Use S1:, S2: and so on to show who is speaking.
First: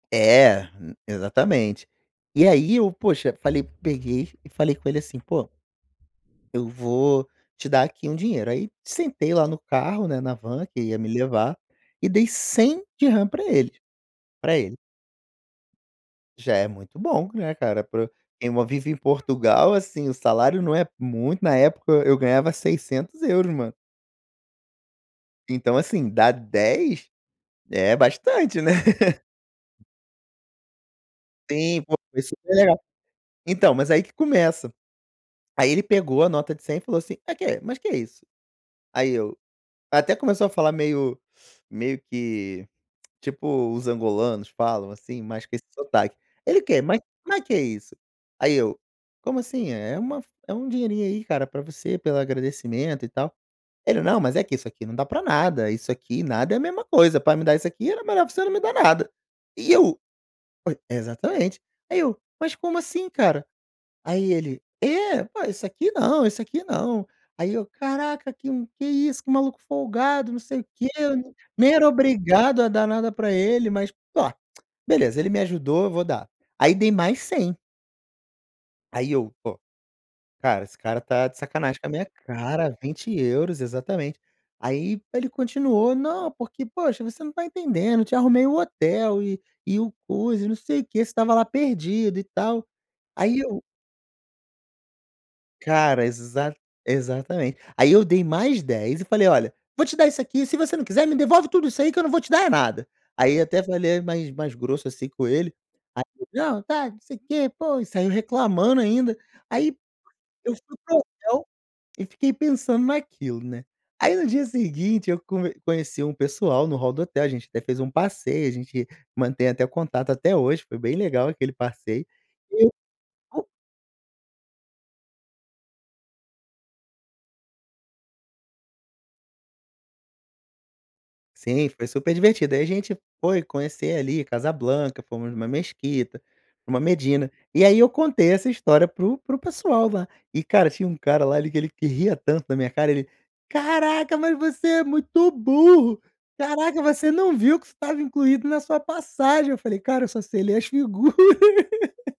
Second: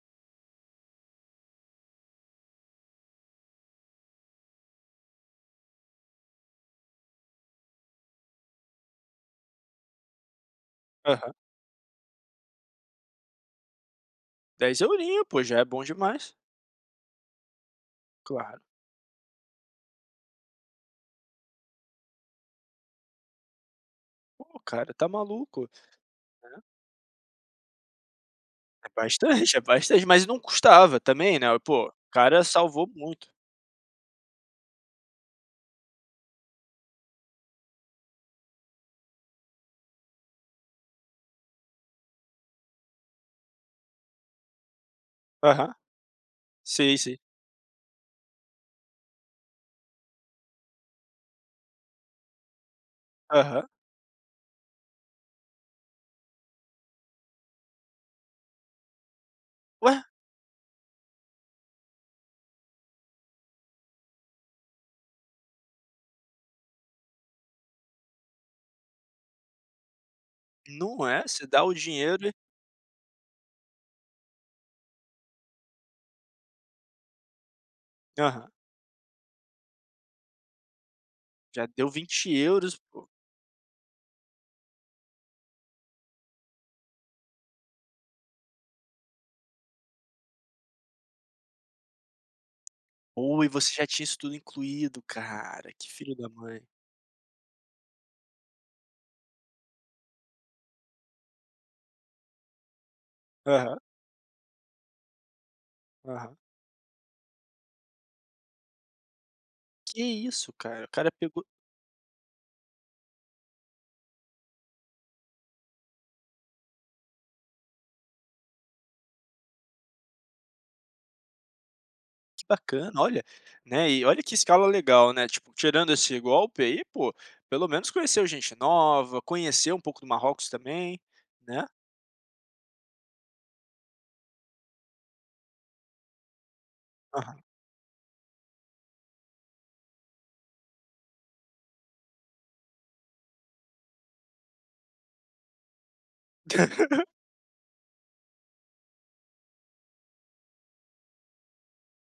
S1: É, hum, exatamente. E aí eu, poxa, falei peguei e falei com ele assim: "Pô, eu vou te dar, aqui, um dinheiro", aí sentei lá no carro, né, na van que ia me
S2: Aham.
S1: levar, e dei DH100 pra ele, pra ele.
S2: 10 eurinhos, pô, já é bom demais.
S1: Já é muito bom, né, cara, pro quem
S2: Claro.
S1: mo vive em Portugal, assim, o salário não é muito, na época eu ganhava 600 €, mano.
S2: Pô, cara, tá maluco,
S1: Então, assim, dá
S2: né.
S1: 10, é bastante, né.
S2: É bastante, é bastante. Mas não custava, também, né,
S1: Sim,
S2: pô, o
S1: pô, foi
S2: cara
S1: super legal.
S2: salvou muito.
S1: Então, mas aí que começa. Aí ele pegou a nota de 100, falou assim: "Ah, que, mas que é isso?". Aí eu até começou a falar meio meio que, tipo os angolanos falam, assim, mas com esse
S2: Aham.
S1: sotaque. Ele: "Que,
S2: Sei,
S1: mas
S2: sei.
S1: como é que é isso?", aí eu: "Como assim? É é uma f é um dinheirinho aí, cara, pra você, pelo agradecimento, e tal".
S2: Aham.
S1: Ele: "Não, mas é que isso aqui não dá pra nada, isso aqui e nada é a mesma coisa, pra me dar isso aqui era melhor pra você não me dar nada", e eu:
S2: Ué!
S1: "Oi" exatamente. Aí eu: "Mas como assim, cara?", aí ele: "É, oi, isso aqui não, isso aqui não", aí eu: "Caraca, que um que isso, que maluco folgado, não sei o quê.
S2: Não é?
S1: N
S2: Você dá
S1: nem
S2: o
S1: era
S2: dinheiro e
S1: obrigado a dar nada pra ele. Mas ó, beleza, ele me ajudou, vou dar". Aí dei mais 100.
S2: Aham.
S1: Aí eu: "Pô, cara, esse cara tá de
S2: Já
S1: sacanagem com a
S2: deu
S1: minha
S2: vinte
S1: cara,
S2: euros, pô.
S1: 20 €", exatamente. Aí ele continuou: "Não, porque, poxa, você não tá entendendo, eu te arrumei o hotel e e o coisa e não sei o que, você estava lá perdido e tal". Aí
S2: Oi,
S1: eu
S2: você já tinha isso tudo incluído, cara, que
S1: Cara,
S2: filho da
S1: exa
S2: mãe.
S1: exatamente. Aí eu dei mais 10 e falei: "Olha, vou te dar isso aqui, se você não quiser me devolve tudo isso aí que eu não vou te dar é nada". Aí até
S2: Aham.
S1: falei é mais mais grosso, assim, com ele. Aí ele:
S2: Aham.
S1: "Não tá, não sei o quê. Pô", e saiu reclamando ainda. Aí
S2: Que
S1: eu
S2: isso,
S1: fui
S2: cara, o
S1: para o
S2: cara pegou
S1: hotel, e fiquei pensando naquilo, né. Aí no dia seguinte, eu come conheci um pessoal no hall do hotel, a gente até fez um passeio, a gente mantém até contato até hoje, foi bem legal aquele passeio,
S2: Que
S1: e
S2: bacana. Olha, né, e olha que escala legal, né, tipo, tirando esse golpe aí pô, pelo menos conheceu gente nova, conheceu um pouco do Marrocos também, né?
S1: Sim, foi super divertido, aí a gente foi conhecer, ali, Casa Blanca, fomos numa mesquita, numa Medina.
S2: Aham.
S1: E aí eu contei essa história para o para o pessoal lá. E, cara, tinha um cara lá ele que ele que ria tanto da minha cara, ele: "Caraca, mas você é muito burro! Caraca, você não viu que isso estava incluído na sua passagem". Eu falei: "Cara, eu só sei ler as figuras.